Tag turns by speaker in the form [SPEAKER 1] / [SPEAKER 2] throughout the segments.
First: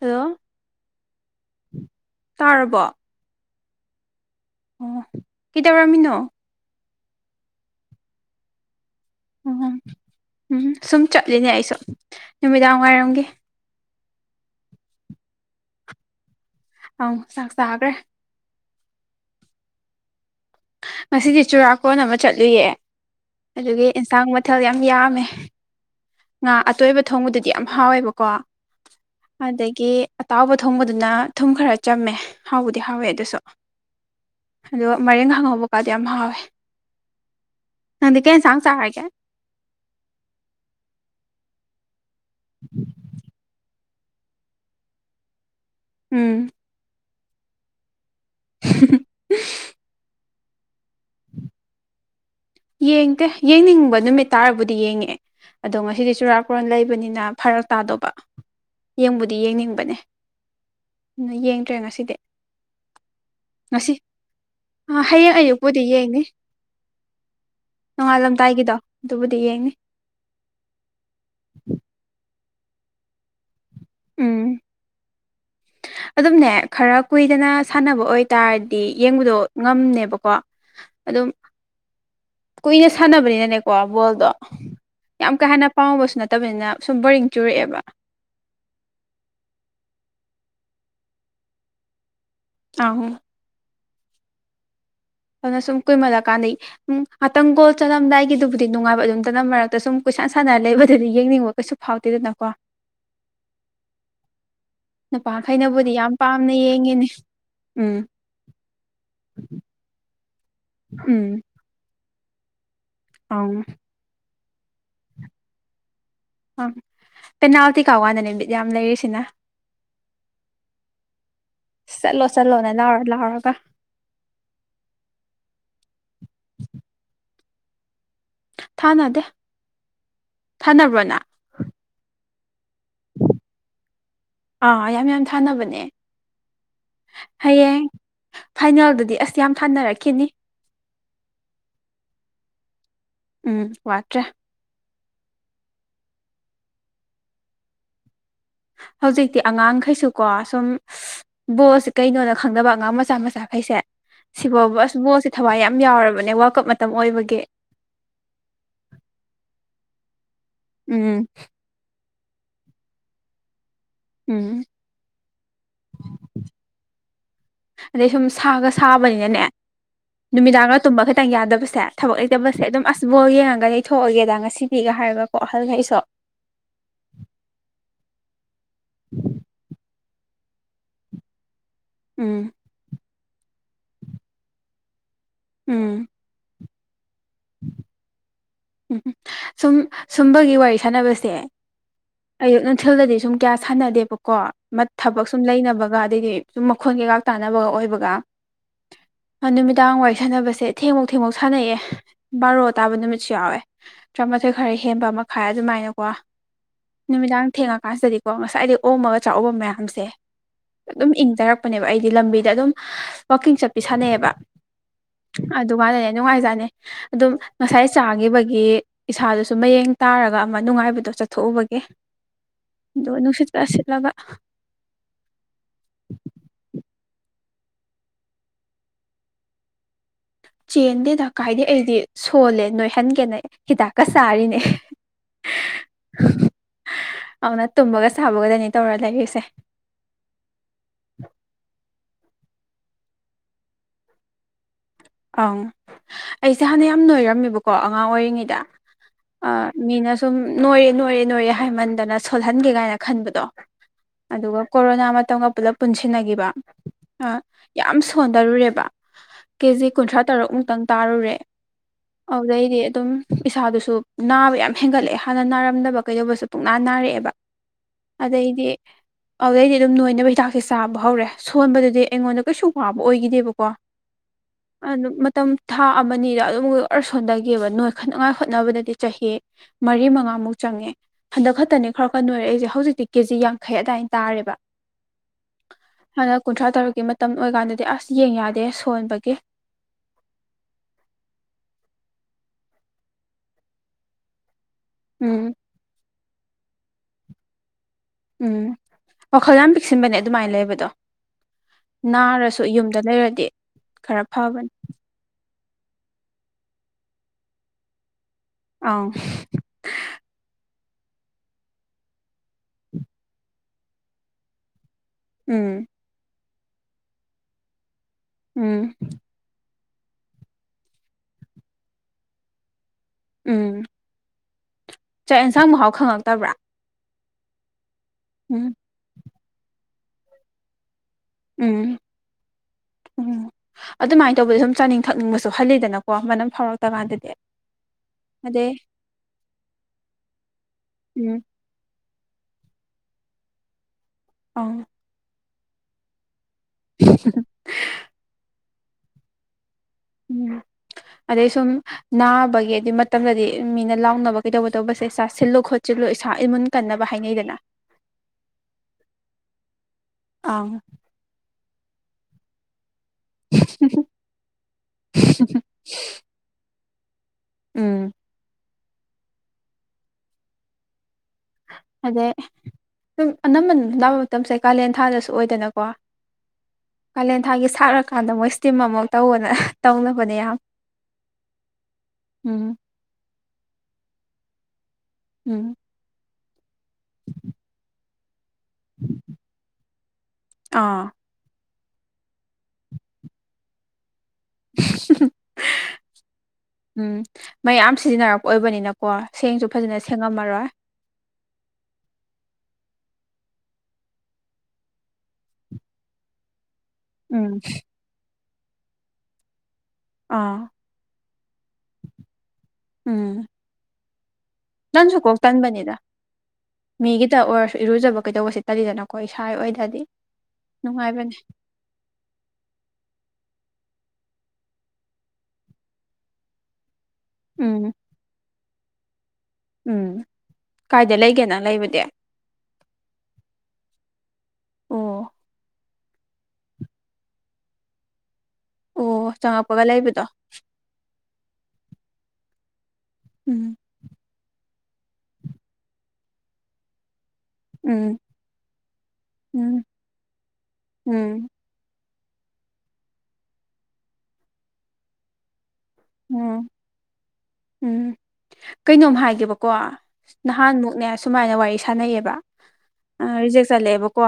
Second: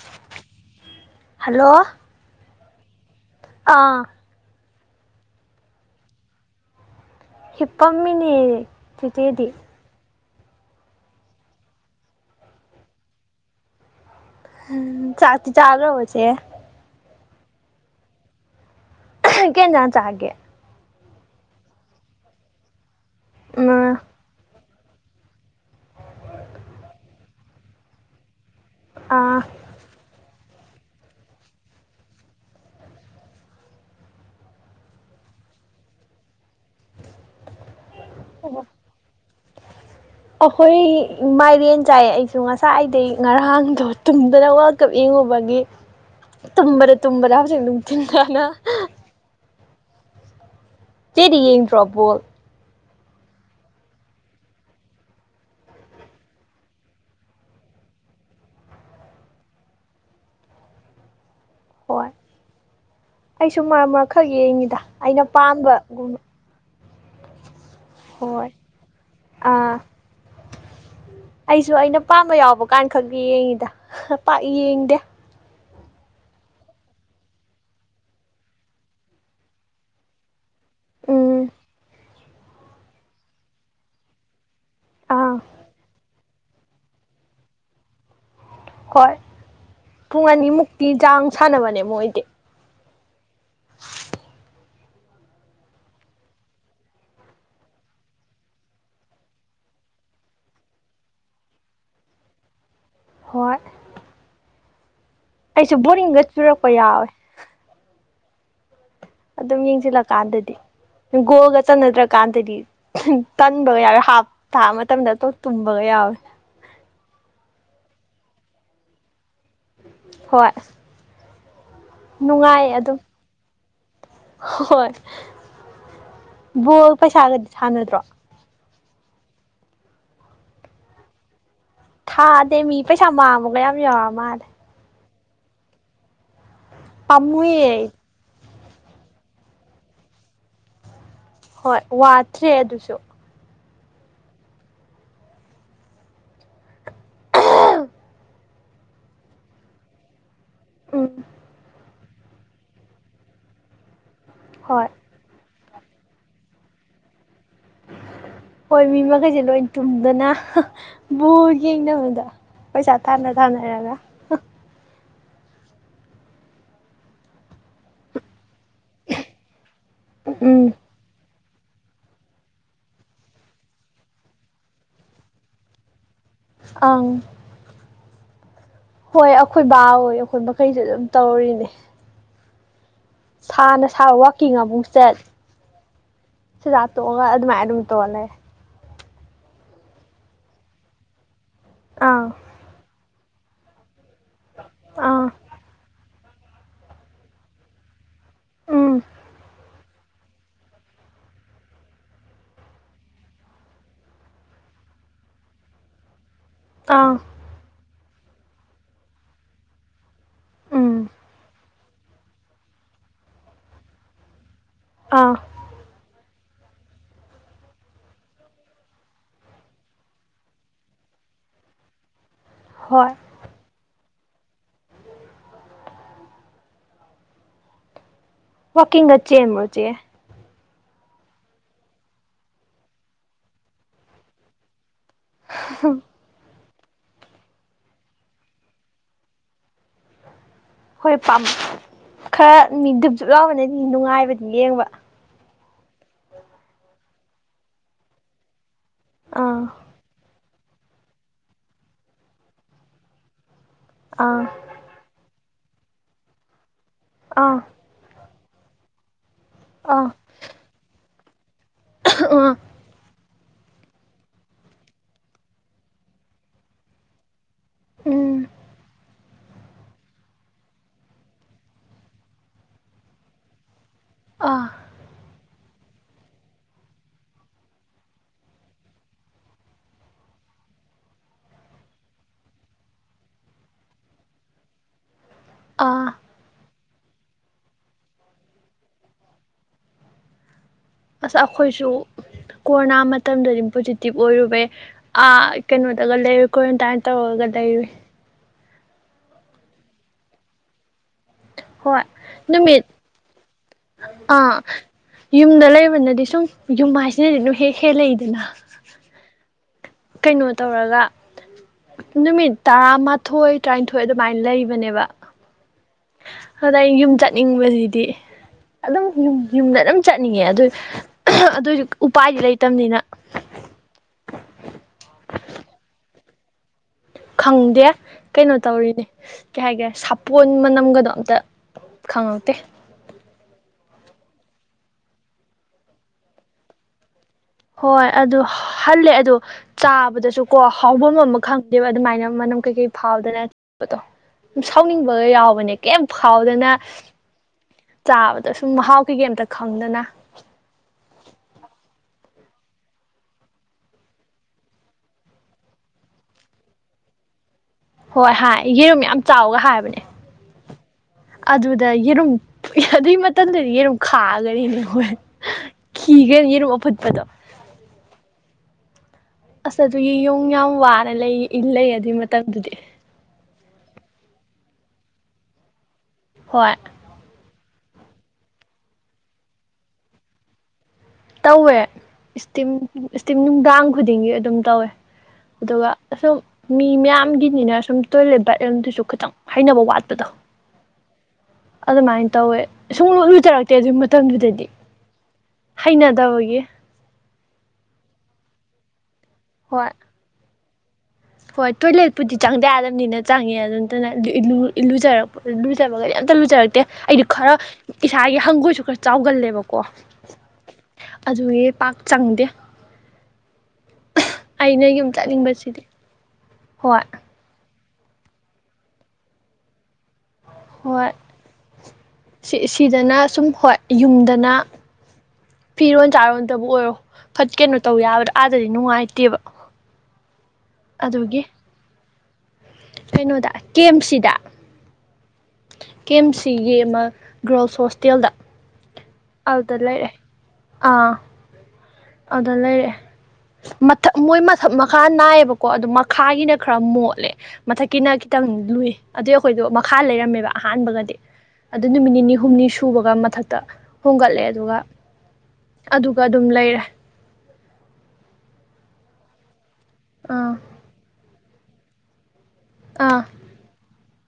[SPEAKER 1] Hello
[SPEAKER 2] hello
[SPEAKER 1] ꯕꯥ
[SPEAKER 2] ꯑꯥ
[SPEAKER 1] ꯑꯣ ꯀꯩꯗꯧꯔꯝꯃꯤꯅꯣ
[SPEAKER 2] ꯍꯤꯞꯄꯝꯃꯤꯅꯤ ꯇ꯭ꯇꯗꯤ
[SPEAKER 1] ꯎꯝ ꯎꯝ ꯁꯨꯝ ꯆꯠꯂꯤꯅꯦ ꯑꯩꯁꯨ ꯅꯨꯃꯤꯗꯥꯡ ꯋꯥꯏꯔꯝꯒꯤ
[SPEAKER 2] ꯆ ꯆꯥꯒꯣꯁꯦ
[SPEAKER 1] ꯑꯪ ꯆꯥꯛ ꯆꯥꯈ꯭ꯔꯦ
[SPEAKER 2] ꯀꯦꯟꯖꯥꯟ ꯆ ꯍꯥꯏꯦ
[SPEAKER 1] ꯉꯁꯤꯗꯤ ꯆꯨꯔꯥꯀꯣꯟ ꯑꯃ ꯆꯠꯂꯨꯌꯦ ꯑꯗꯨꯒꯤ
[SPEAKER 2] ꯎꯝ
[SPEAKER 1] ꯑꯦꯟꯁꯥꯡ ꯃꯊꯜ ꯌꯥꯝ ꯌꯥꯝꯃꯦ ꯉꯥ ꯑꯇꯣꯏꯕ ꯊꯣꯡꯕꯗꯗꯤ ꯌꯥꯝ ꯍꯥꯎꯋꯦꯕꯀꯣ
[SPEAKER 2] ꯑꯥ
[SPEAKER 1] ꯑꯗꯨꯗꯒꯤ ꯇꯥꯎꯕ ꯊꯣꯡꯕꯗꯨꯅ ꯊꯨꯝ ꯈꯔ ꯆꯝꯃꯦ ꯍꯥꯎꯕꯨꯗꯤ ꯍꯥꯎꯋꯦ ꯑꯗꯨꯁꯨ ꯑꯗꯣ ꯃꯔꯤꯦꯡ ꯈꯥꯡꯍꯕ ꯀꯄꯥꯗꯤ ꯌꯥꯝ ꯍꯥꯎꯋꯦ ꯅꯪꯗꯤ ꯀꯩ ꯌꯦꯟꯁꯥꯡ ꯆꯥꯈꯒꯦ
[SPEAKER 2] ꯑꯩꯈꯣꯏ ꯃꯥꯏꯔꯦꯟ ꯆꯥꯏ ꯑꯩꯁꯨ ꯉꯁꯥꯏꯗꯩ ꯉꯔꯥꯡꯗꯣ ꯇꯨꯝꯕꯅ ꯋꯥꯔꯜ ꯀꯞ ꯌꯦꯡꯉꯨꯕꯒꯤ
[SPEAKER 1] ꯎꯝ
[SPEAKER 2] ꯇꯨꯝꯕꯗ ꯇꯨꯝꯕꯗ ꯍꯧꯖꯤꯛ ꯑꯗꯨꯝ ꯆꯇꯅ ꯁꯤꯔꯤ ꯌꯦꯟ꯭ꯔꯕꯣꯜ
[SPEAKER 1] ꯌꯦꯡꯗꯦ ꯌꯦꯡꯅꯤꯡꯕ ꯅꯨꯃꯤꯠ ꯇꯥꯔꯕꯨꯗꯤ ꯌꯦꯡꯉꯛꯦ ꯑꯗꯣ ꯉꯁꯤꯗꯤ ꯆꯨꯔꯥꯀꯣꯔꯣꯟ ꯂꯩꯕꯅꯤꯅ ꯐꯔꯛ ꯇꯥꯗꯧꯕ ꯌꯦꯡꯕꯨꯗꯤ ꯌꯦꯡꯅꯤꯡꯕꯅꯦ
[SPEAKER 2] [unintelligible]
[SPEAKER 1] ꯌꯦꯡꯗ꯭ꯔꯦ
[SPEAKER 2] ꯍꯣꯏ
[SPEAKER 1] ꯉꯁꯤꯗꯤ
[SPEAKER 2] ꯑꯩꯁꯨ ꯃꯔꯛ
[SPEAKER 1] ꯉꯁꯤ
[SPEAKER 2] ꯃꯔ ꯈꯛ ꯌꯦꯡꯉꯤꯗ
[SPEAKER 1] ꯑ,
[SPEAKER 2] ꯑꯩꯅ
[SPEAKER 1] ꯍꯌꯦꯡ ꯑꯌꯨꯛꯄꯨꯗꯤ
[SPEAKER 2] ꯄꯥꯝꯕꯒꯨꯝꯕ
[SPEAKER 1] ꯌꯦꯡꯅꯤ
[SPEAKER 2] ꯍꯣꯏ
[SPEAKER 1] ꯅꯣꯡꯉꯥꯜꯂꯝꯗꯥꯏꯒꯤꯗꯣ ꯑꯗꯨꯕꯨꯗꯤ ꯌꯦꯡꯅꯤ
[SPEAKER 2] ꯑꯥ ꯑꯩꯁꯨ ꯑꯩꯅ ꯄꯥꯝꯕ ꯌꯥꯎꯕ ꯀꯥꯟ ꯈꯛ ꯌꯦꯡꯉꯤꯗ ꯄꯥꯛ
[SPEAKER 1] ꯎꯝ
[SPEAKER 2] ꯌꯦꯡꯗꯦ
[SPEAKER 1] ꯑꯗꯨꯝꯅꯦ ꯈꯔ ꯀꯨꯏꯗꯅ ꯁꯥꯟꯅꯕ ꯑꯣꯏꯇꯥꯔꯗꯤ ꯌꯦꯡꯕꯗꯣ ꯉꯝꯃꯦꯕꯀꯣ ꯑꯗꯨꯝ
[SPEAKER 2] ꯎꯝ
[SPEAKER 1] ꯀꯨꯏꯅ ꯁꯥꯟꯅꯕꯅꯤꯅꯅꯦꯀꯣ ꯕꯣꯜꯗꯣ
[SPEAKER 2] ꯑꯥ
[SPEAKER 1] ꯌꯥꯝ ꯀꯥ ꯍꯦꯟꯅ ꯄꯥꯎꯝꯕꯁꯨ ꯅꯠꯇꯕꯅꯤꯅ ꯁꯨꯝ ꯕꯣꯔꯤꯡ ꯆꯨꯔꯛꯑꯦꯕ
[SPEAKER 2] ꯍꯣꯏ ꯄꯨꯡ ꯑꯅꯤꯃꯨꯛꯇꯤ ꯆꯥꯡ ꯁꯥꯟꯅꯕꯅꯦ ꯃꯣꯏꯗꯤ
[SPEAKER 1] ꯑꯣ ꯑꯗꯨꯅ ꯁꯨꯝ ꯀꯨꯏꯃꯜꯂ ꯀꯥꯟꯅꯩ ꯉꯥꯛꯇꯪꯒꯣꯜ ꯆꯅꯝꯗꯥꯏꯒꯤꯗꯨꯕꯨꯗꯤ ꯅꯨꯡꯉꯥꯏꯕ ꯑꯗꯨꯝ ꯆꯠꯅꯝ ꯃꯔꯛꯇ ꯁꯨꯝ ꯏꯁꯥ ꯁꯥꯟꯅ ꯂꯩꯕꯗꯗꯤ ꯌꯦꯡꯅꯤꯡꯕ ꯀꯩꯁꯨ ꯐꯥꯎꯗꯦꯗꯅꯀꯣ
[SPEAKER 2] ꯍꯣꯏꯠ
[SPEAKER 1] ꯅꯨꯄꯥꯈꯩꯅꯕꯨꯗꯤ ꯌꯥꯝ ꯄꯥꯝꯅ
[SPEAKER 2] ꯆꯨꯔꯛꯄ ꯌꯥꯎꯋꯦ
[SPEAKER 1] ꯌꯦꯡꯉꯤꯅꯦ ꯎꯝ
[SPEAKER 2] ꯑꯗꯨꯝ ꯌꯦꯡꯁꯤꯜꯂꯀꯥꯟꯗꯗꯤ
[SPEAKER 1] ꯎꯝ
[SPEAKER 2] ꯒꯣꯒ ꯆꯅꯗ꯭ꯔꯀꯥꯟꯗꯗꯤ
[SPEAKER 1] ꯑꯪ
[SPEAKER 2] ꯇꯟꯕꯒ ꯌꯥꯎꯋꯦ ꯍꯥꯞ ꯊꯥ ꯃꯇꯝꯗ ꯇꯨꯝꯕꯒ ꯌꯥꯎꯋꯦ
[SPEAKER 1] ꯑꯅꯅꯥꯕꯇ ꯀꯥꯎꯋꯥꯗꯅ ꯌꯥꯝ ꯂꯁꯤꯅ
[SPEAKER 2] ꯍꯣꯏ
[SPEAKER 1] ꯆꯠꯂꯣ
[SPEAKER 2] ꯅꯨꯡꯉꯥꯏ
[SPEAKER 1] ꯆꯠꯂꯣꯅꯦ
[SPEAKER 2] ꯑꯗꯨꯝ
[SPEAKER 1] ꯂꯥꯎꯔ ꯂꯥꯎꯔꯒ
[SPEAKER 2] ꯍꯣꯏ ꯕꯣꯜ ꯄꯩꯁꯥꯒꯗꯤ ꯁꯥꯟꯅꯗ꯭ꯔꯣ
[SPEAKER 1] ꯊꯥꯅꯗꯦ ꯊꯥꯅꯕ꯭ꯔꯣꯅ
[SPEAKER 2] ꯊꯥꯗꯦ ꯃꯤ ꯄꯩꯁꯥ ꯃꯥꯡꯃꯒ ꯌꯥꯝ ꯌꯧꯔ ꯃꯥꯜꯂꯦ
[SPEAKER 1] ꯁꯥꯟꯅꯕꯅꯦ
[SPEAKER 2] ꯄꯝꯃꯨꯏ
[SPEAKER 1] ꯐꯥꯏꯅꯦꯜꯗꯗꯤ ꯑꯁ ꯌꯥꯝ ꯊꯥꯅꯔꯛꯈꯤꯅꯤ
[SPEAKER 2] ꯍꯣꯏ ꯋꯥꯠꯇ꯭ꯔꯦ ꯑꯗꯨꯁꯨ
[SPEAKER 1] ꯎꯝ ꯋꯥꯠꯇ꯭ꯔꯦ꯫ ꯍꯧꯖꯤꯛꯇꯤ ꯑꯉꯥꯡꯈꯩꯁꯨ ꯀꯣ ꯁꯨꯝ
[SPEAKER 2] ꯎꯝ
[SPEAKER 1] ꯕꯣꯁ꯫ ꯀꯩꯅꯣꯅ ꯈꯪꯗꯕ ꯑꯉꯥꯡ ꯃꯆꯥ ꯃꯆꯥꯈꯩꯁꯦ ꯁꯤꯐꯥꯎꯕ
[SPEAKER 2] ꯍꯣꯏ
[SPEAKER 1] ꯑꯁ ꯃꯣꯟꯁꯦ ꯊꯋꯥꯏ ꯌꯥꯎ꯫ ꯌꯥꯝ ꯌꯥꯎꯔꯕꯅꯦ ꯋꯥꯀꯞ ꯃꯇꯝ ꯑꯣꯏꯕꯒꯤ꯫
[SPEAKER 2] ꯍꯣꯏ ꯃꯤ ꯃꯈꯩꯁꯦ ꯂꯣꯏ ꯇꯨꯝꯗꯅ
[SPEAKER 1] ꯎꯝ
[SPEAKER 2] ꯕꯣꯜ ꯌꯦꯡꯅꯕꯗ꯫ ꯄꯩꯁꯥ ꯊꯥꯅ ꯊꯥꯅꯔꯒ꯫
[SPEAKER 1] ꯎꯝ꯫ ꯑꯗꯩ ꯁꯨꯝ ꯁꯥꯒ ꯁꯥꯕꯅꯤꯅꯅꯦ
[SPEAKER 2] ꯎꯝ
[SPEAKER 1] ꯅꯨꯃꯤꯗꯥꯡꯒ ꯇꯨꯝꯕ ꯈꯤꯇꯪ ꯌꯥꯗꯕ꯫ ꯁꯦ ꯊꯕꯛ ꯂꯩꯇꯕꯁꯦ ꯑꯗꯨꯝ ꯑꯁ ꯕꯣꯜ ꯌꯦꯡꯉꯒ ꯂꯩꯊꯣꯛꯑꯒꯦꯗ ꯉꯁꯤꯗꯤꯒ ꯍꯥꯏꯔꯒꯀꯣ ꯑꯍꯜꯒꯩꯁꯨ꯫
[SPEAKER 2] ꯑꯪ꯫ ꯍꯣꯏ ꯑꯩꯈꯣꯏ ꯕꯥ [unintelligible] ꯃꯈꯩꯁꯨ ꯑꯗꯨꯝ ꯇꯧꯔꯤꯅꯦ꯫
[SPEAKER 1] ꯎꯝ꯫
[SPEAKER 2] ꯁꯥꯅ ꯁꯥꯕ ꯋꯥꯛꯀꯤꯡ ꯑꯃꯨꯛ ꯆꯠ꯫
[SPEAKER 1] ꯎꯝ꯫
[SPEAKER 2] ꯆꯖꯛ ꯇꯣꯛꯑꯒ ꯑꯗꯨꯃꯥꯏ ꯑꯗꯨꯝ ꯇꯧꯂꯩ꯫
[SPEAKER 1] ꯎꯝ ꯎꯝ ꯁꯨꯝ ꯁꯨꯝꯕꯒꯤ ꯋꯥꯔꯤ ꯁꯥꯟꯅꯕꯁꯦ
[SPEAKER 2] ꯑꯥ
[SPEAKER 1] ꯑꯌꯨꯛ ꯅꯨꯡꯊꯤꯜꯗꯗꯤ꯫ ꯁꯨꯝ ꯀꯌꯥ ꯁꯥꯟꯅꯗꯦꯕꯀꯣ
[SPEAKER 2] ꯑꯥ
[SPEAKER 1] ꯊꯕꯛ ꯁꯨꯝ ꯂꯩꯅꯕꯒ ꯑꯗꯒꯤ꯫ ꯁꯨꯝ ꯃꯈꯣꯟ ꯀꯩꯀꯥ ꯇꯥꯅꯕꯒ ꯑꯣꯏꯕꯒ
[SPEAKER 2] ꯎꯝ
[SPEAKER 1] ꯅꯨꯃꯤꯠ꯫ ꯗꯥꯡ ꯋꯥꯏ ꯁꯥꯟꯅꯕꯁꯦ ꯊꯦꯡꯃꯣꯛ ꯊꯦꯡꯃꯣꯛ ꯁꯥꯟꯅꯩꯑꯦ ꯕꯥꯔꯣ ꯇꯥꯕ ꯅꯨꯃꯤꯠ꯫ ꯁꯨꯌꯥꯎꯋꯦ ꯇꯔꯥꯃꯥꯊꯣꯏ ꯈꯔ ꯍꯦꯟꯕ ꯃꯈꯥꯏ ꯑꯗꯨꯃꯥꯏꯅꯀꯣ꯫
[SPEAKER 2] ꯑꯥ
[SPEAKER 1] ꯅꯨꯃꯤꯗꯥꯡ ꯊꯦꯡꯉꯀꯥꯟꯁꯤꯗꯗꯤꯀꯣ ꯉꯁꯥꯏꯗꯤ ꯑꯣꯝꯃꯒ ꯆꯥꯛ ꯎꯕ ꯃꯌꯥꯝꯁꯦ꯫
[SPEAKER 2] ꯎꯝ
[SPEAKER 1] ꯑꯗꯨꯝ ꯏꯪꯊꯔꯛꯄꯅꯦꯕ ꯑꯩꯗꯤ ꯂꯝꯕꯤꯗ ꯑꯗꯨꯝ ꯋꯥꯛꯀꯤꯡ ꯆꯠꯄꯤ ꯁꯥꯟꯅꯩꯑꯦꯕ꯫
[SPEAKER 2] ꯑꯥ
[SPEAKER 1] ꯑꯗꯨ ꯀꯥꯟꯅꯅꯦ ꯅꯨꯡꯉꯥꯏꯖꯠꯅꯤ ꯑꯗꯨꯝ ꯉꯁꯥꯏ꯫ ꯆꯥꯈꯤꯕꯒꯤ ꯏꯁꯥꯗꯨꯁꯨ ꯃꯌꯦꯡ ꯇꯥꯔꯒ ꯑꯃ ꯅꯨꯡꯉꯥꯏꯕꯗꯣ ꯆꯠꯊꯣꯛꯎꯕꯒꯤ꯫ ꯑꯗꯣ
[SPEAKER 2] ꯍꯣꯏ
[SPEAKER 1] ꯅꯨꯡꯁꯤꯠꯀ ꯁꯤꯠꯂꯕ꯫
[SPEAKER 2] ꯋꯥꯀꯤꯡꯒ ꯆꯦꯟꯕꯣꯔ ꯆꯦ꯫
[SPEAKER 1] ꯆꯦꯟꯗꯦꯗ ꯀꯥꯏꯗꯩ ꯑꯩꯗꯤ ꯁꯣꯜꯂꯦ ꯅꯣꯏꯍꯟꯒꯦꯅ ꯍꯤꯗꯥꯛꯀ ꯆꯥꯔꯤꯅꯦ꯫
[SPEAKER 2] [unintelligible]
[SPEAKER 1] ꯑꯗꯨꯅ ꯇꯨꯝꯕꯒ ꯁꯥꯕꯒꯗꯅꯤ ꯇꯧꯔ ꯂꯩꯔꯤꯁꯦ꯫
[SPEAKER 2] ꯍꯣꯏ ꯄꯥꯝ ꯈꯔ ꯃꯤ ꯗꯨꯗꯨꯞ ꯂꯥꯎꯔꯗꯤ ꯅꯨꯡꯉꯥꯏꯕꯗꯤ ꯌꯦꯡꯕ꯫
[SPEAKER 1] ꯑꯪ ꯑꯩꯁꯦ ꯍꯥꯟꯅ ꯌꯥꯝ ꯅꯣꯏꯔꯝꯃꯦꯕꯀꯣ ꯑꯉꯥꯡ ꯑꯣꯏꯔꯤꯉꯩꯗ꯫
[SPEAKER 2] ꯑꯥ
[SPEAKER 1] ꯑ ꯃꯤꯅ ꯁꯨꯝ ꯅꯣꯏꯔꯦ ꯅꯣꯏꯔꯦ ꯅꯣꯏꯔꯦ ꯍꯥꯏꯃꯟꯗꯅ ꯁꯣꯜꯍꯟꯒꯦ ꯀꯥꯏꯅ ꯈꯟꯕꯗꯣ꯫
[SPEAKER 2] ꯑꯥ
[SPEAKER 1] ꯑꯗꯨꯒ ꯀꯣꯔꯣꯅꯥ ꯃꯇꯝꯒ ꯄꯨꯂꯞ ꯄꯨꯟꯁꯤꯟꯅꯈꯤꯕ
[SPEAKER 2] ꯑꯥ
[SPEAKER 1] ꯌꯥꯝ꯫ ꯁꯣꯟꯊꯔꯨꯔꯦꯕ ꯀꯦꯖꯤ
[SPEAKER 2] ꯑꯥ
[SPEAKER 1] ꯀꯨꯟꯊ꯭ꯔꯥ ꯇꯔꯨꯛ ꯃꯨꯛꯇꯪ ꯇꯥꯔꯨꯔꯦ꯫
[SPEAKER 2] ꯑꯥ
[SPEAKER 1] ꯑꯧꯗꯩꯗꯤ ꯑꯗꯨꯝ꯫ ꯏꯁꯩꯥꯗꯨꯁꯨ ꯅꯥꯕ ꯌꯥꯝ ꯍꯦꯟꯒꯠꯂꯛꯑꯦ ꯍꯥꯟꯅ ꯅꯥꯔꯝꯗꯕ ꯀꯩꯗꯧꯕꯁꯨ ꯄꯨꯛꯅꯥ ꯅꯥꯔꯛꯑꯦꯕ꯫
[SPEAKER 2] ꯎꯝ
[SPEAKER 1] ꯑꯗꯩꯗꯤ꯫ ꯑꯗꯨꯗꯩꯗꯤ ꯑꯗꯨꯝ ꯅꯣꯏꯅꯕ ꯍꯤꯗꯥꯛꯁꯦ ꯆꯥꯕ ꯍꯧꯔꯦ ꯁꯣꯟꯕꯗꯨꯗꯤ ꯑꯩꯉꯣꯟꯗ ꯀꯩꯁꯨ ꯋꯥꯕ ꯑꯣꯏꯈꯤꯗꯦꯕꯀꯣ꯫
[SPEAKER 2] ꯑꯥ꯫
[SPEAKER 1] ꯑꯗꯨꯝ ꯃꯇꯝ ꯊꯥ ꯑꯃꯅꯤꯗ ꯑꯗꯨꯝ ꯁꯣꯟꯊꯒꯦꯕ ꯅꯣꯏꯈꯠꯅꯉꯥꯏ ꯍꯣꯠꯅꯕꯗꯗꯤ ꯆꯍꯤ꯫ ꯃꯔꯤ ꯃꯉꯥꯃꯨꯛ ꯆꯪꯉꯦ ꯍꯟꯗꯛ ꯈꯛꯇꯅꯤ ꯈꯔ ꯈ ꯅꯣꯏꯔꯛꯏꯁꯦ ꯍꯧꯖꯤꯛꯇꯤ ꯀꯦꯖꯤ ꯌꯥꯡꯈꯩ ꯑꯗꯥꯏ ꯇꯥꯔꯦꯕ꯫
[SPEAKER 2] [unintelligible] ꯑꯥ
[SPEAKER 1] ꯍꯟꯗꯛ ꯀꯨꯟꯊ꯭ꯔꯥ ꯇꯔꯨꯛꯀꯤ ꯃꯇꯝ ꯑꯣꯏꯀꯥꯟꯗꯗꯤ ꯑꯁ ꯌꯦꯡ ꯌꯥꯗꯦ ꯁꯣꯟꯕꯒꯤ꯫
[SPEAKER 2] ꯑꯁ ꯑꯩꯈꯣꯏꯁꯨ ꯀꯣꯔꯣꯅꯥ ꯃꯇꯝꯗꯗꯤ ꯄꯣꯖꯤꯇꯤꯚ ꯑꯣꯏꯔꯨꯕꯩ꯫ ꯑꯥ
[SPEAKER 1] ꯎꯝ
[SPEAKER 2] ꯀꯩꯅꯣꯗꯒ ꯂꯩꯔ ꯀ꯭ꯋꯥꯔꯦꯟꯇꯥꯏꯟ ꯇꯧꯔꯒ ꯂꯩꯔꯨꯢ꯫
[SPEAKER 1] ꯎꯝ ꯋꯥꯈꯜ ꯌꯥꯝ ꯄꯤꯛꯁꯤꯟꯕꯅꯦ ꯑꯗꯨꯃꯥꯏꯅ ꯂꯩꯕꯗꯣ꯫
[SPEAKER 2] ꯍꯣꯏ
[SPEAKER 1] ꯅꯥꯔꯁꯨ
[SPEAKER 2] ꯅꯨꯃꯤꯠ
[SPEAKER 1] ꯌꯨꯝꯗ ꯂꯩꯔꯗꯤ ꯈꯔ ꯐꯕꯅꯤ꯫
[SPEAKER 2] ꯑꯕꯅꯗꯤ ꯁꯨꯝ ꯌꯨꯝ ꯃꯥꯏꯁꯤꯅꯗꯤ ꯑꯗꯨꯝ ꯍꯦꯛ ꯍꯦꯛ ꯍꯦꯜꯂꯛꯏꯗꯅ꯫
[SPEAKER 1] ꯑꯥ꯫
[SPEAKER 2] ꯀꯩꯅꯣ ꯇꯧꯔꯒ꯫ ꯅꯨꯃꯤꯠ ꯇꯔꯥꯃꯥꯊꯣꯏ ꯇꯔꯥꯅꯤꯊꯣꯏ ꯑꯗꯨꯃꯥꯏꯅ ꯂꯩꯕꯅꯦꯕ
[SPEAKER 1] ꯎꯝ
[SPEAKER 2] ꯑꯗ ꯑꯩꯅ ꯌꯨꯝ ꯆꯠꯅꯤꯡꯕꯁꯤꯗꯤ
[SPEAKER 1] ꯎꯝ
[SPEAKER 2] ꯑꯗꯨꯝ ꯌꯨꯝꯗ ꯑꯗꯨꯝ ꯆꯠꯅꯤꯡꯉꯦ ꯑꯗꯨ ꯑꯗꯨꯏꯁꯨ ꯎꯄꯥꯏꯗꯤ ꯂꯩꯇꯕꯅꯤꯅ
[SPEAKER 1] ꯎꯝ ꯆꯥꯛ ꯌꯦꯟꯁꯥꯡ ꯃꯍꯥꯎ ꯈꯪꯉꯛꯇꯕ꯭ꯔꯥ
[SPEAKER 2] ꯈꯪꯗꯦ ꯀꯩꯅꯣ
[SPEAKER 1] ꯎꯝ
[SPEAKER 2] ꯇꯧꯔꯤꯅꯤ ꯀꯩ ꯍꯥꯏꯒꯦ ꯁꯥꯄꯣꯟ ꯃꯅꯝꯒꯗꯣ ꯇ
[SPEAKER 1] ꯎꯝ
[SPEAKER 2] ꯈꯪꯉꯛꯇꯦ
[SPEAKER 1] ꯎꯝ ꯑꯗꯨꯃꯥꯏꯅ ꯇꯧꯕꯗ ꯁꯨꯝ ꯆꯥꯅꯤꯡ ꯊꯛꯅꯤꯡꯕꯁꯨ ꯍꯜꯂꯤꯗꯅꯀꯣ ꯃꯅꯝ ꯐꯥꯎꯔꯛꯇꯀꯥꯟꯗꯗꯤ
[SPEAKER 2] ꯍꯣꯏ ꯑꯗꯨ
[SPEAKER 1] ꯑꯗꯩ
[SPEAKER 2] ꯍꯜꯂꯦ ꯑꯗꯣ ꯆꯥꯕꯗꯁꯨ ꯀꯣ ꯍꯥꯎꯐꯝ
[SPEAKER 1] ꯎꯝ
[SPEAKER 2] ꯑꯃ ꯈꯪꯗꯦꯕ ꯑꯗꯨꯃꯥꯏꯅ ꯃꯅꯝ ꯀꯩꯀꯩ ꯐꯥꯎꯗꯅꯗꯣ ꯁꯨꯝ
[SPEAKER 1] ꯑꯪ
[SPEAKER 2] ꯁꯥꯎꯅꯤꯡꯕꯒ ꯌꯥꯎꯕꯅꯦ ꯀꯩꯝ ꯐꯥꯎ ꯑꯗꯨꯅ ꯆꯥꯕꯗ ꯁꯨꯝ ꯃꯍꯥꯎꯀꯩꯒꯦ ꯑꯝꯇ ꯈꯪ
[SPEAKER 1] ꯎꯝ ꯑꯗꯩꯩ ꯁꯨꯝ ꯅꯥꯕꯒꯤ ꯑꯗꯨꯏ ꯃꯇꯝꯗꯗꯤ ꯃꯤꯅ ꯂꯥꯎꯅꯕ ꯀꯩꯗꯧꯕ ꯇꯧꯕꯁꯦ ꯆꯥꯁꯤꯜꯂꯨ ꯈꯣꯠꯁꯤꯜꯂꯨ ꯏꯁꯥ ꯏꯃꯨꯟ ꯀꯟꯅꯕ ꯍꯥꯏꯅꯩꯗꯅ
[SPEAKER 2] ꯍꯣꯏ ꯍꯥꯏ ꯌꯦꯔꯨꯝ ꯌꯥꯝ ꯆꯥꯎꯒ ꯍꯥꯏꯕꯅꯦ
[SPEAKER 1] ꯑꯪ
[SPEAKER 2] ꯑꯗꯨꯗ ꯌꯦꯔꯨꯝ ꯑꯗꯨꯏ ꯃꯇꯝꯗꯨꯗꯤ ꯌꯦꯔꯨꯝ ꯈꯥꯒꯔꯤꯅꯦ ꯍꯣꯏ ꯀꯤꯒꯅꯤ ꯌꯦꯔꯨꯝ ꯑꯐꯨꯠꯄꯗꯣ
[SPEAKER 1] ꯎꯝ
[SPEAKER 2] ꯑꯁ ꯑꯗꯨꯒꯤ ꯌꯣꯡ ꯌꯥꯝ ꯋꯥꯅ ꯂꯩ ꯏꯜ ꯂꯩ ꯑꯗꯨꯒꯤ
[SPEAKER 1] ꯑꯗꯩ
[SPEAKER 2] ꯃꯇꯝꯗꯨꯗꯤ
[SPEAKER 1] ꯁꯨꯝ ꯑꯅꯝꯕꯅ ꯅꯥꯕ ꯃꯇꯝꯁꯦ ꯀꯥꯂꯦꯟ ꯊꯥꯗꯁꯨ ꯑꯣꯏꯗꯅꯀꯣ
[SPEAKER 2] ꯍꯣꯏ
[SPEAKER 1] ꯀꯥꯂꯦꯟ ꯊꯥꯒꯤ ꯁꯥꯔꯀꯥꯟꯗ ꯃꯣꯏ ꯏꯁꯇꯤꯝ ꯑꯃꯛ ꯇꯧꯑꯣꯅ ꯇꯧꯅꯕꯅꯦ ꯌꯥꯝ
[SPEAKER 2] ꯇꯧꯋꯦ
[SPEAKER 1] ꯎꯝ
[SPEAKER 2] ꯏꯁꯇꯤꯝ ꯏꯁꯇꯤꯝ ꯅꯨꯡꯗꯥꯡ ꯈꯨꯗꯤꯡꯒꯤ ꯑꯗꯨꯝ ꯇꯧꯋꯦ
[SPEAKER 1] ꯎꯝ
[SPEAKER 2] ꯑꯗꯨꯒ ꯑꯁꯨꯝ ꯃꯤ ꯃꯌꯥꯝꯒꯤꯅꯤꯅ ꯁꯨꯝ ꯇꯣꯏꯂꯦꯠ ꯕꯥꯠꯔꯨꯝꯈꯤꯇꯪ ꯍꯥꯏꯅꯕ ꯋꯥꯠꯄꯗꯣ
[SPEAKER 1] ꯑꯥ
[SPEAKER 2] ꯑꯗꯨꯃꯥꯏꯅ ꯇꯧꯋꯦ ꯁꯨꯡꯂꯨ ꯂꯨꯖꯔꯛꯇꯦ ꯑꯗꯨꯒꯤ ꯃꯇꯝꯗꯨꯗꯗꯤ ꯍꯩꯅꯗꯕꯒꯤ
[SPEAKER 1] ꯎꯝ ꯃꯌꯥꯝ ꯁꯤꯖꯤꯟꯅꯔꯛꯄ ꯑꯣꯏꯕꯅꯤꯅ ꯀꯣ ꯁꯦꯡꯁꯨ
[SPEAKER 2] ꯍꯣꯏ
[SPEAKER 1] ꯐꯖꯅ ꯁꯦꯡꯉꯝꯃꯔꯣꯏ
[SPEAKER 2] ꯍꯣꯏ ꯇꯣꯏꯂꯦꯠꯄꯨꯗꯤ ꯆꯪꯗ ꯌꯥꯗꯕꯅꯤꯅ ꯆꯪꯉꯦ ꯑꯗꯨꯅꯠꯇꯅ ꯂꯨꯖꯔꯛꯄ ꯂꯨꯖꯔꯒꯗꯤ ꯌꯥꯝ ꯑꯝꯇ ꯂꯨꯖꯔꯛꯇꯦ ꯑꯩꯗꯤ ꯈꯔ
[SPEAKER 1] ꯎꯝ
[SPEAKER 2] ꯏꯁꯥꯒꯤ ꯍꯪꯒꯣꯏꯁꯨ ꯈꯔ ꯆꯥꯎꯒꯜꯂꯦꯕꯀꯣ ꯀꯣ
[SPEAKER 1] ꯑꯥ
[SPEAKER 2] ꯑꯗꯨꯒꯤ ꯄꯥꯛ ꯆꯪꯗꯦ
[SPEAKER 1] ꯎꯝ
[SPEAKER 2] ꯑꯩꯅ ꯌꯨꯝ
[SPEAKER 1] ꯇꯟꯁꯨ ꯀꯣꯛ
[SPEAKER 2] ꯆꯠꯅꯤꯡꯕꯁꯤꯗꯤ
[SPEAKER 1] ꯇꯟꯕꯅꯤꯗ
[SPEAKER 2] ꯍꯣꯏ
[SPEAKER 1] ꯃꯤꯒꯤꯗ ꯑꯣꯏꯔꯁꯨ ꯏꯔꯨꯖꯕ ꯀꯩꯗꯧꯕꯁꯦ ꯇꯜꯂꯤꯗꯅꯀꯣ ꯏꯁꯥꯒꯤ ꯑꯣꯏꯗꯔꯗꯤ
[SPEAKER 2] ꯍꯣꯏ ꯁꯤ ꯁꯤꯗꯅ ꯁꯨꯝ ꯍꯣꯏ ꯌꯨꯝꯗꯅ ꯐꯤꯔꯣꯟ ꯆꯥꯔꯣꯟꯗꯕꯨ ꯑꯣꯏꯔꯣ ꯐꯠ ꯀꯩꯅꯣ
[SPEAKER 1] ꯎꯝ
[SPEAKER 2] ꯇꯧ ꯌꯥꯕꯗꯣ ꯑꯥ ꯑꯗꯨꯗꯗꯤ ꯅꯨꯡꯉꯥꯏꯇꯦꯕ
[SPEAKER 1] ꯎꯝ ꯀꯥꯏꯗ
[SPEAKER 2] ꯑꯗꯨꯒꯤ
[SPEAKER 1] ꯂꯩꯒꯦꯅ ꯂꯩꯕꯗꯤ
[SPEAKER 2] ꯀꯩꯅꯣꯗ ꯀꯦꯝꯁꯤꯗ ꯀꯦꯝ ꯁꯤ ꯒꯤ ꯑꯃ ꯒ꯭ꯔꯜꯁ ꯍꯣꯁꯇꯦꯜꯗ
[SPEAKER 1] ꯑꯣ
[SPEAKER 2] ꯑꯗꯨꯗ
[SPEAKER 1] ꯆꯪꯉꯛꯄꯒ
[SPEAKER 2] ꯂꯩꯔꯦ
[SPEAKER 1] ꯂꯩꯕꯗꯣ
[SPEAKER 2] ꯑꯥ ꯑꯗꯨꯗ ꯂꯩꯔꯑꯦ
[SPEAKER 1] ꯎꯝ
[SPEAKER 2] ꯃꯊꯛ ꯃꯣꯏ ꯃꯊꯛ ꯃꯈꯥ ꯅꯥꯏꯌꯦꯕꯀꯣ ꯑꯗꯨ ꯃꯈꯥꯒꯤꯅ ꯈꯔ ꯃꯣꯠꯂꯦ ꯃꯊꯛꯀꯤꯅ
[SPEAKER 1] ꯎꯝ
[SPEAKER 2] ꯈꯤꯇꯪ ꯂꯨꯏ ꯑꯗꯨꯏ ꯑꯩꯈꯣꯏꯗꯣ
[SPEAKER 1] ꯎꯝ
[SPEAKER 2] ꯃꯈꯥ ꯂꯩꯔꯝꯃꯦꯕ ꯑꯍꯥꯟꯕꯒꯗꯤ
[SPEAKER 1] ꯎꯝ
[SPEAKER 2] ꯑꯗꯨ ꯅꯨꯃꯤꯠ ꯅꯤꯅꯤ ꯍꯨꯝꯅꯤ ꯁꯨꯕꯒ ꯃꯊꯛꯇ ꯍꯣꯡꯒꯠꯂꯦ ꯑꯗꯨꯒ ꯑꯗꯨꯒ ꯑꯗꯨꯝ
[SPEAKER 1] ꯎꯝ
[SPEAKER 2] ꯂꯩꯔꯦ
[SPEAKER 1] ꯎꯝ ꯀꯩꯅꯣꯝ ꯍꯥꯏꯒꯦꯕꯀꯣ
[SPEAKER 2] ꯑꯥ
[SPEAKER 1] ꯅꯍꯥꯟꯃꯨꯛꯅꯦ ꯁꯨꯃꯥꯏꯅ ꯋꯥꯔꯤ ꯁꯥꯟꯅꯩꯑꯦꯕ
[SPEAKER 2] ꯑꯥ
[SPEAKER 1] ꯔꯤꯖꯦꯛ ꯆꯠꯂꯛꯑꯦꯕꯀꯣ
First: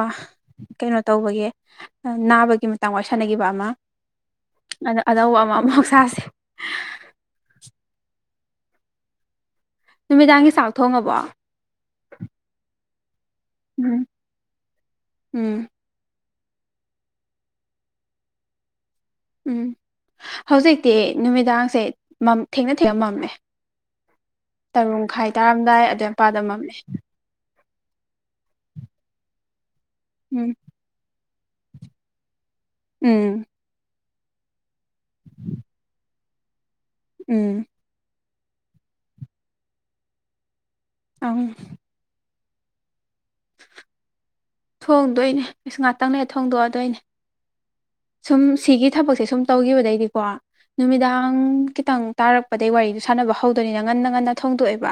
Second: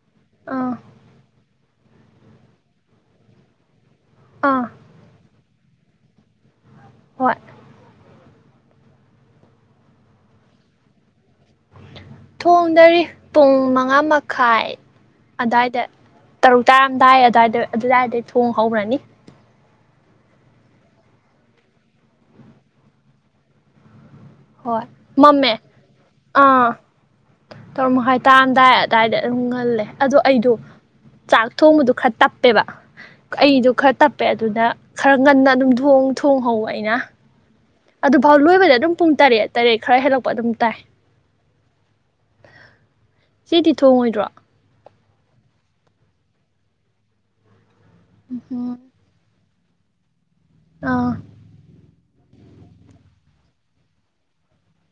[SPEAKER 2] ꯑꯥ
[SPEAKER 1] ꯀꯩꯅꯣ ꯇꯧꯕꯒꯤ ꯅꯥꯕꯒꯤ ꯃꯇꯥꯡ ꯋꯥꯔꯤ ꯁꯥꯟꯅꯈꯤꯕ ꯑꯃ
[SPEAKER 2] ꯑꯥ
[SPEAKER 1] ꯑ ꯑꯅꯧꯕ ꯑꯃ ꯃꯨꯛꯁꯥꯁꯦ
[SPEAKER 2] ꯍꯣꯏ
[SPEAKER 1] ꯅꯨꯃꯤꯗꯥꯡꯒꯤ ꯆꯥꯛ ꯊꯣꯡꯉꯕꯣ
[SPEAKER 2] ꯊꯣꯡꯗꯔꯤ ꯄꯨꯡ ꯃꯉꯥ
[SPEAKER 1] ꯎꯝ
[SPEAKER 2] ꯃꯈꯥꯏ
[SPEAKER 1] ꯎꯝ
[SPEAKER 2] ꯑꯏꯗ ꯇꯔꯨꯛ ꯇꯔꯑꯝꯗꯥꯏ ꯑꯗꯨꯋꯥꯏꯗ ꯑꯗꯨꯗꯥꯋꯥꯏꯗꯩ ꯊꯣꯡ ꯍꯧꯔꯅꯤ
[SPEAKER 1] ꯎꯝ ꯍꯧꯖꯤꯛꯇꯤ ꯅꯨꯃꯤꯗꯥꯡꯁꯦ ꯊꯦꯡꯅ ꯊꯦꯡꯅ ꯃꯝꯃꯦ
[SPEAKER 2] ꯍꯣꯏ
[SPEAKER 1] ꯇꯔꯨꯡꯈꯥꯏ
[SPEAKER 2] ꯃꯝꯃꯦ
[SPEAKER 1] ꯇꯥꯔꯝꯗꯥꯏ ꯑꯏꯄꯥꯥꯗꯃꯝꯃꯤ
[SPEAKER 2] ꯇꯧꯔꯝꯃꯣ ꯍꯥꯏꯇꯥꯔꯝꯗꯥꯏ ꯑꯗꯨꯗꯥꯏꯗ ꯑꯗꯨꯝ ꯉꯜꯂꯦ ꯑꯗꯣ
[SPEAKER 1] ꯎꯝ
[SPEAKER 2] ꯑꯩꯗꯣ ꯆꯥꯛ ꯊꯣꯡꯕꯗꯣ ꯈꯔꯞ ꯇꯞꯄꯦꯕ
[SPEAKER 1] ꯎꯝ
[SPEAKER 2] ꯑꯩꯗꯣ ꯈꯔ ꯇꯞꯄꯦ ꯑꯗꯨꯅ ꯈꯔ ꯉꯟꯅ ꯑꯗꯨꯝ ꯊꯣꯡꯍꯧꯕ ꯑꯩꯅ
[SPEAKER 1] ꯎꯝ
[SPEAKER 2] ꯑꯗꯨꯐꯥꯎ ꯂꯣꯏꯕꯗ ꯑꯗꯨꯝ ꯄꯨꯡ ꯇꯔꯦꯠ ꯇꯔꯦꯠ ꯈꯔ ꯍꯦꯜꯂꯛꯄ ꯑꯗꯨꯝ ꯇꯥꯏ
[SPEAKER 1] ꯑ
[SPEAKER 2] ꯆꯦꯗꯤꯊꯣꯡꯉꯣꯏꯗ꯭ꯔꯣ
[SPEAKER 1] ꯊꯣꯡꯗꯣꯏꯅꯦ ꯑꯁ ꯉꯥꯛꯇꯪꯅꯦ ꯊꯣꯡꯗꯣꯛꯑꯗꯣꯏꯅꯦ ꯁꯨꯝ ꯁꯤꯒꯤ ꯊꯕꯛꯁꯦ ꯁꯨꯝ ꯇꯧꯈꯤꯕꯗꯩꯗꯤꯀꯣ
[SPEAKER 2] ꯑꯥ
[SPEAKER 1] ꯅꯨꯃꯤꯗꯥꯡ ꯈꯤꯇꯪ ꯇꯥꯔꯛꯄꯗꯒꯤꯩ ꯋꯥꯔꯤꯗꯨ ꯁꯥꯟꯅꯕ ꯍꯧꯗꯣꯏꯅꯤꯅ ꯉꯟꯅ ꯉꯟꯅ ꯊꯣꯡꯗꯣꯛꯑꯦꯕ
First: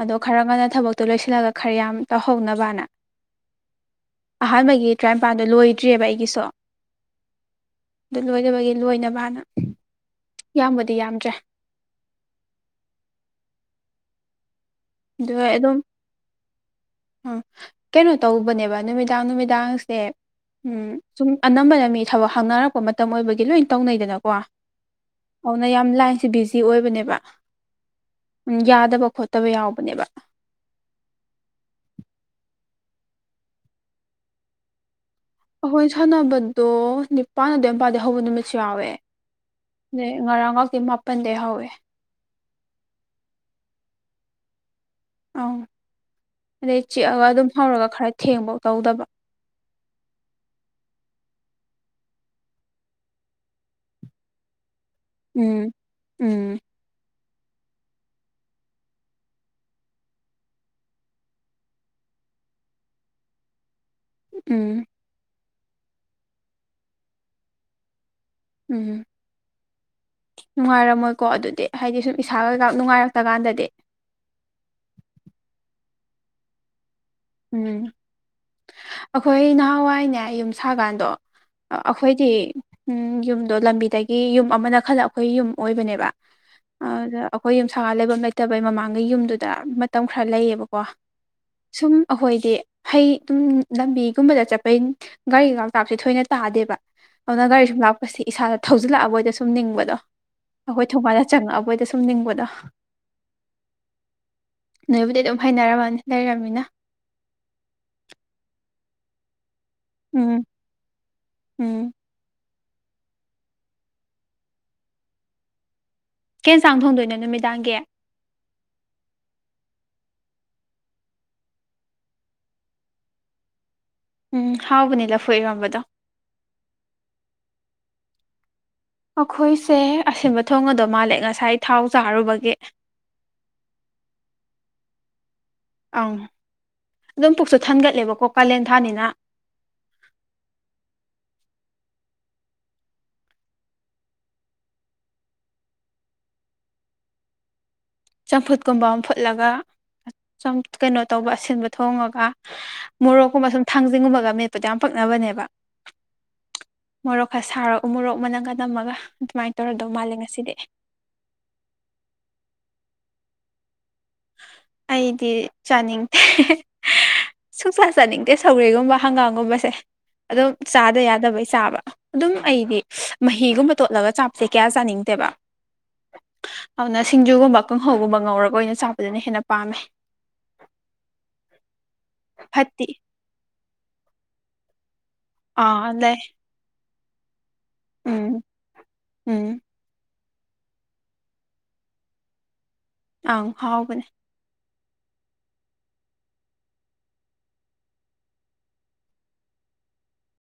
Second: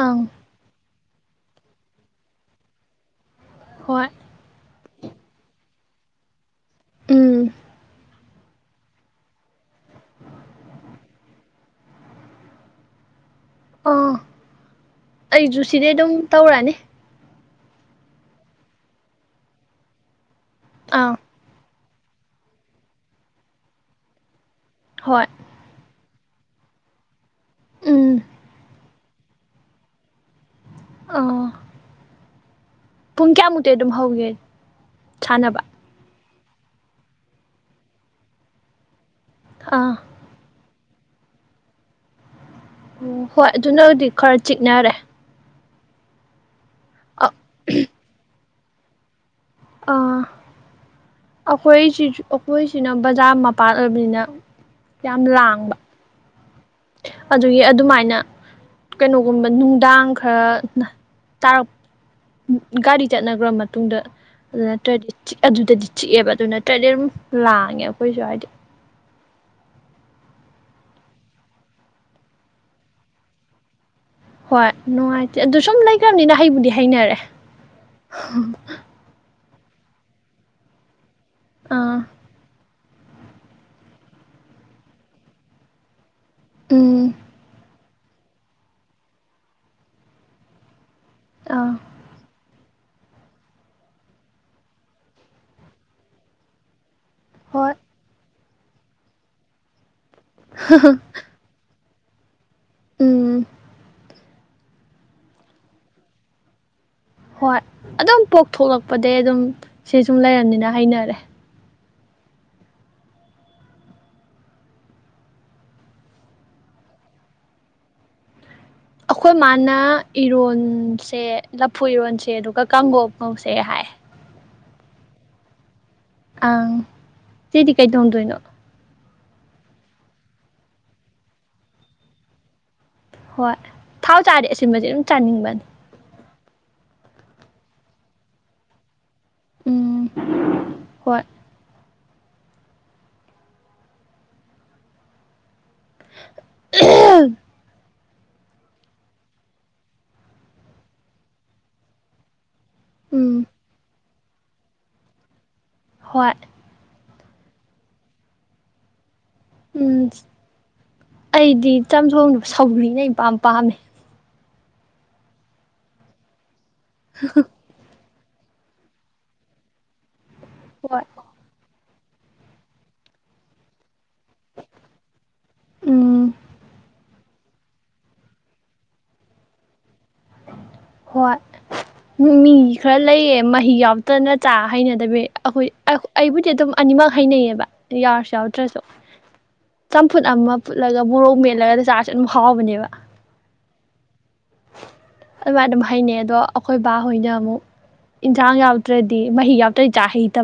[SPEAKER 1] ꯑꯗꯣ
[SPEAKER 2] ꯑꯪ
[SPEAKER 1] ꯈꯔ ꯉꯟꯅ ꯊꯕꯛ ꯇꯨ ꯂꯣꯏꯁꯤꯜꯂꯒ ꯈꯔ ꯌꯥꯝ ꯇꯧꯍꯧꯅꯕꯅ
[SPEAKER 2] ꯍꯣꯏ
[SPEAKER 1] ꯑꯍꯥꯟꯕꯒꯤ ꯇꯔꯥꯅꯤꯄꯥꯟꯗ ꯂꯣꯏꯗ꯭ꯔꯤꯦꯕ ꯑꯩꯒꯤꯁꯨ
[SPEAKER 2] ꯎꯝ
[SPEAKER 1] ꯑꯗꯨ ꯂꯣꯏꯅꯕꯒꯤ ꯂꯣꯏꯅꯕꯅ ꯌꯥꯝꯕꯗꯤ ꯌꯥꯝꯗ꯭ꯔꯦ
[SPEAKER 2] [unintelligible] ꯑꯩꯁꯨꯨ ꯁꯤꯗꯩ ꯑꯗꯨꯝ ꯇꯧꯔꯛ ꯑꯥꯅꯤ
[SPEAKER 1] ꯎꯝ ꯀꯩꯅꯣ ꯇꯧꯕꯅꯦꯕ ꯅꯨꯃꯤꯗꯥꯡ ꯅꯨꯃꯤꯗꯥꯡꯁꯦ ꯎꯝ
[SPEAKER 2] ꯑꯥ
[SPEAKER 1] ꯁꯨꯝ ꯑꯅꯝꯕꯅ ꯃꯤ ꯊꯕꯛ ꯍꯥꯡꯅꯔꯛꯄ ꯃꯇꯝ ꯑꯣꯏꯕꯒꯤ ꯂꯣꯏꯅ ꯇꯧꯅꯩꯗꯅꯀꯣ
[SPEAKER 2] ꯍꯣꯏ
[SPEAKER 1] ꯑꯗꯨꯅ ꯌꯥꯝ ꯂꯥꯏ ꯁꯤ ꯕꯤꯖꯤ ꯑꯣꯏꯕꯅꯦꯕ
[SPEAKER 2] ꯎꯝ
[SPEAKER 1] ꯌꯥꯗꯕ ꯈꯣꯠꯇꯕ ꯌꯥꯎꯕꯅꯦꯕ
[SPEAKER 2] ꯑꯣ ꯄꯨꯡ ꯀꯌꯥꯃꯨꯛꯇꯤ ꯑꯗꯨꯝ ꯍꯧꯒꯦ ꯁꯥꯟꯅꯕ
[SPEAKER 1] ꯑꯩꯈꯣꯏ ꯁꯥꯟꯅꯕꯗꯣ ꯅꯤꯄꯥꯜ ꯑꯗꯨ ꯃꯄꯥꯗꯒꯤꯩ ꯍꯧꯕ ꯅꯨꯃꯤꯠꯁꯨ ꯌꯥꯎꯋꯦ
[SPEAKER 2] ꯑꯥ ꯑꯣ
[SPEAKER 1] ꯑꯗꯩ ꯉꯔꯥꯡ ꯉꯥꯛꯇꯤ ꯃꯥꯄꯜꯗꯩ ꯍꯧꯋꯦ
[SPEAKER 2] ꯑꯣ ꯍꯣꯏ ꯑꯗꯨꯅ ꯗꯤ ꯈꯔ ꯆꯤꯛꯅꯔꯦ
[SPEAKER 1] ꯑꯪ ꯑꯗꯩ ꯆꯤꯛꯑꯒ
[SPEAKER 2] ꯑ
[SPEAKER 1] ꯑꯗꯨꯝ ꯍꯧꯔꯒ ꯈꯔ ꯊꯦꯡꯕ ꯇꯧꯗꯕ
[SPEAKER 2] ꯑꯥ ꯑꯩꯈꯣꯏꯁꯨ ꯑꯩꯈꯣꯏꯁꯤꯅ ꯕꯖꯥꯔ ꯃꯄꯥꯥꯟ ꯑꯣꯏꯕꯅꯤꯅ ꯌꯥꯝ
[SPEAKER 1] ꯎꯝ
[SPEAKER 2] ꯂꯥꯡꯕ
[SPEAKER 1] ꯎꯝ
[SPEAKER 2] ꯑꯗꯨꯒꯤ ꯑꯗꯨꯃꯥꯏꯅ ꯀꯩꯅꯣꯒꯨꯝꯕ ꯅꯨꯡꯗꯥꯡ ꯈꯔ ꯇꯥꯔꯛ ꯒꯥꯔꯤ ꯆꯠꯅꯒ꯭ꯔꯝꯃ ꯃꯇꯨꯡꯗ ꯑꯗꯨ
[SPEAKER 1] ꯎꯝ
[SPEAKER 2] ꯅꯠꯇ꯭ꯔꯗꯤ ꯑꯗꯨꯗꯗꯤ ꯆꯤꯛꯑꯦꯕ ꯑꯗꯨ ꯅꯠꯇ꯭ꯔꯗꯤ ꯑꯗꯨꯝ ꯂꯥꯡꯉꯦ ꯑꯩꯈꯣꯏꯁꯨ ꯍꯥꯏꯗꯤ
[SPEAKER 1] ꯎꯝ ꯅꯨꯡꯉꯥꯏꯔꯝꯃꯣꯏꯀꯣ ꯑꯗꯨꯗꯤ ꯍꯥꯏꯗꯤ ꯁꯨꯝ ꯏꯁꯥ ꯀꯩꯀꯥ ꯅꯨꯡꯉꯥꯏꯔꯛꯇ ꯀꯥꯟꯗꯗꯤ
[SPEAKER 2] ꯍꯣꯏ ꯅꯨꯡꯉꯥꯏꯇꯦ ꯑꯗꯨ ꯁꯨꯝ ꯂꯩꯈ꯭ꯔꯕꯅꯤꯅ ꯍꯩꯕꯨꯗꯤ ꯍꯩꯅꯔꯦ
[SPEAKER 1] ꯎꯝ ꯑꯩꯈꯣꯏ ꯅꯍꯥꯟꯋꯥꯏꯅꯦ ꯌꯨꯝ ꯁꯥꯀꯥꯟꯗꯣ
[SPEAKER 2] ꯑꯥ
[SPEAKER 1] ꯑꯩꯈꯣꯏꯗꯤ ꯎꯝ ꯌꯨꯝꯗꯣ ꯂꯝꯕꯤꯗꯒꯤ ꯌꯨꯝ ꯑꯃꯅ ꯈꯜꯂ ꯑꯩꯈꯣꯏ ꯌꯨꯝ ꯑꯣꯏꯕꯅꯦꯕ
[SPEAKER 2] ꯎꯝ
[SPEAKER 1] ꯑꯗ ꯑꯩꯈꯣꯏ ꯌꯨꯝ ꯁꯥꯒ ꯂꯩꯐꯝ ꯂꯩꯇꯕꯩ ꯃꯃꯥꯡꯒꯤꯩ ꯌꯨꯝꯗꯨꯗ ꯃꯇꯝ ꯈꯔ ꯂꯩꯌꯦꯕꯀꯣ
[SPEAKER 2] ꯑꯥ
[SPEAKER 1] ꯍꯥꯏꯗꯤ ꯍꯩ ꯑꯗꯨꯝ ꯂꯝꯕꯤꯒꯨꯝꯕꯗ ꯆꯠꯄꯩ ꯒꯥꯔꯤ ꯀꯥꯎꯇꯥꯛꯁꯦ ꯊꯣꯏꯅ ꯇꯥꯗꯦꯕ ꯑꯗꯨꯅ ꯒꯥꯔꯤ
[SPEAKER 2] ꯍꯣꯏ
[SPEAKER 1] ꯁꯨꯝ ꯂꯥꯛꯄꯁꯤ ꯏꯁꯥꯗ ꯊꯧꯖꯤꯜꯂꯛꯑꯕꯣꯏꯗ ꯁꯨꯝ ꯅꯤꯡꯕꯗꯣ ꯑꯩꯈꯣꯏ ꯊꯧꯕꯥꯜꯗ ꯆꯪꯉꯛꯑꯕꯣꯏꯗ ꯁꯨꯝ ꯅꯤꯡꯕꯗꯣ
[SPEAKER 2] ꯎꯝ
[SPEAKER 1] ꯅꯣꯏꯕꯨꯗꯤ ꯑꯗꯨꯝ ꯍꯩꯅꯔꯝꯃꯅꯤ ꯂꯩꯔꯝꯅꯤꯅ
[SPEAKER 2] ꯍꯣꯏ ꯑꯗꯨꯝ ꯄꯣꯛꯊꯂꯛꯄꯗꯩ ꯑꯗꯨꯝ ꯁꯤ ꯁꯨꯝ
[SPEAKER 1] ꯎꯝ
[SPEAKER 2] ꯂꯩꯔꯝꯅꯤꯅ ꯍꯩꯅꯔꯦ
[SPEAKER 1] ꯎꯝ ꯀꯩ ꯆꯥꯡ ꯊꯣꯡꯗꯣꯏꯅꯣ ꯅꯨꯃꯤꯗꯥꯡꯒꯤ
[SPEAKER 2] ꯑꯩꯈꯣꯏ ꯃꯥꯅ ꯏꯔꯣꯟꯁꯦ ꯂꯐꯨ ꯏꯔꯣꯟꯁꯦ ꯑꯗꯨꯒ ꯀꯥꯡꯍꯧ ꯉꯧꯁꯦ ꯍꯥꯏ
[SPEAKER 1] ꯎꯝ ꯍꯥꯎꯕꯅꯦ ꯂꯐꯨ ꯏꯔꯝꯕꯗꯣ
[SPEAKER 2] ꯑꯪ ꯆꯦꯗꯤ ꯀꯩ ꯊ‌ꯣꯡꯗꯣꯏꯅꯣ
[SPEAKER 1] ꯑꯩꯈꯣꯏꯁꯦ ꯑꯁꯤꯟꯕ ꯊꯣꯡ ꯑꯗꯣ ꯃꯥꯜꯂꯦ ꯉꯁꯥꯏ ꯊꯥꯎ ꯆꯥꯔꯨꯕꯒꯤ
[SPEAKER 2] ꯍꯣꯏ ꯊꯥꯎ ꯆꯥꯔꯥꯗꯤ ꯑꯁꯤꯟꯕꯁꯦ ꯑꯗꯨꯝ ꯆꯥꯅꯤꯡꯕꯅꯤ
[SPEAKER 1] ꯑꯪ ꯑꯗꯨꯝ ꯄꯨꯛꯁꯨ ꯊꯟꯒꯠꯂꯦꯕꯀꯣ ꯀꯥꯂꯦꯟ ꯊꯥꯅꯤꯅ
[SPEAKER 2] ꯎꯝ ꯍꯣꯏ [unintelligible]
[SPEAKER 1] ꯆꯝꯐꯨꯠꯀꯨꯝꯕ ꯑꯃ ꯐꯨꯠꯂꯒ ꯀꯩꯅꯣ ꯇꯧꯕ ꯑꯁꯤꯟꯕ ꯊꯣꯡꯉꯒ
[SPEAKER 2] ꯎꯝ
[SPEAKER 1] ꯃꯣꯔꯣꯛꯀꯨꯝꯕ ꯁꯨꯝ ꯊꯥꯡꯖꯤꯡꯒꯨꯝꯕꯒ ꯃꯦꯠꯄꯥꯗꯣ ꯌꯥꯝ ꯄꯛꯅꯕꯅꯦꯕ
[SPEAKER 2] ꯍ‌ꯣꯏ
[SPEAKER 1] ꯃꯣꯔꯣꯛ ꯈꯔ ꯁꯥꯔꯛ ꯎꯃꯣꯔꯣꯛ ꯃ ꯅꯪꯒ ꯅꯝꯃꯒ ꯑꯗꯨꯃꯥꯏꯅ ꯇꯧꯔꯗꯧ
[SPEAKER 2] ꯎꯝ
[SPEAKER 1] ꯃꯥꯜꯂꯦ ꯉꯁꯤꯗꯤ
[SPEAKER 2] ꯑꯩꯗꯤ ꯆꯝꯊꯣꯡꯗ ꯁꯧꯒ꯭ꯔꯤꯅ ꯏꯄꯥꯝ ꯄꯥꯝꯃꯦ
[SPEAKER 1] ꯑꯩꯗꯤ ꯆꯥꯅꯤꯡꯗꯦ
[SPEAKER 2] [unintelligible]
[SPEAKER 1] ꯆꯠꯅꯤꯡꯗꯦ ꯁꯧꯔꯦꯒꯨꯝꯕ ꯍꯪꯒꯥꯝꯒꯨꯝꯕꯁꯦ ꯑꯗꯨꯝ ꯆꯥꯗ
[SPEAKER 2] ꯍꯣꯏ
[SPEAKER 1] ꯌꯥꯗꯕꯩ ꯆꯥꯕ ꯑꯗꯨꯝ ꯑꯩꯗꯤ ꯃꯍꯤꯒꯨꯝꯕ ꯇꯣꯠꯂꯒ ꯆꯥꯞꯁꯦ ꯀꯌꯥ ꯆꯥꯅꯤꯡꯗꯦꯕ
[SPEAKER 2] ꯎꯝ
[SPEAKER 1] ꯑꯗꯨꯅ ꯁꯤꯡꯖꯨꯒꯨꯝꯕ ꯀꯥꯡꯍꯧꯒꯨꯝꯕ ꯉꯧꯔꯒ ꯑꯣꯏꯅ ꯆꯥꯞ ꯑꯗꯨꯅ ꯍꯦꯟꯅ ꯄꯥꯝꯃꯦ
[SPEAKER 2] ꯍꯣꯏ ꯃꯤ
[SPEAKER 1] ꯐꯠꯇꯤ
[SPEAKER 2] ꯈꯔ ꯂꯩꯌꯦ ꯃꯍꯤ ꯌꯥꯎꯗꯅ ꯆꯥ ꯍꯩꯅꯗ ꯑ ꯑꯩꯈꯣꯏ
[SPEAKER 1] ꯑꯥ ꯂꯩ
[SPEAKER 2] ꯑꯩꯕꯨꯗꯤ ꯑꯗꯨꯝ ꯑꯅꯤꯃꯛ ꯍꯩꯅꯩꯌꯦꯕ ꯌꯥꯔꯁꯨ
[SPEAKER 1] ꯎꯝ
[SPEAKER 2] ꯌꯥꯎꯗ꯭ꯔꯁꯨ
[SPEAKER 1] ꯎꯝ
[SPEAKER 2] ꯐꯨꯠ ꯑꯃ ꯐꯠꯂꯒ ꯃꯣꯔꯣꯛ ꯃꯦꯠꯂꯒꯗ ꯆꯥꯔꯁꯦ ꯑꯗꯨꯝ ꯍꯥꯎꯕꯅꯦꯕ
[SPEAKER 1] ꯑꯪ ꯍꯥꯎꯒꯅꯦ
[SPEAKER 2] ꯑꯗꯨꯃꯥꯏꯅ ꯑꯗꯨꯝ ꯍꯩꯅꯩ ꯑꯗꯣ ꯑꯩꯈꯣꯏ ꯕꯥꯍꯣꯏꯅ ꯑꯃꯨꯛ ꯏꯟꯁꯥꯡ ꯌꯥꯎꯗ꯭ꯔꯗꯤ ꯃꯍꯤ ꯌꯥꯎꯗ꯭ꯔꯗꯤ ꯆꯥꯛ ꯍꯩꯇꯕ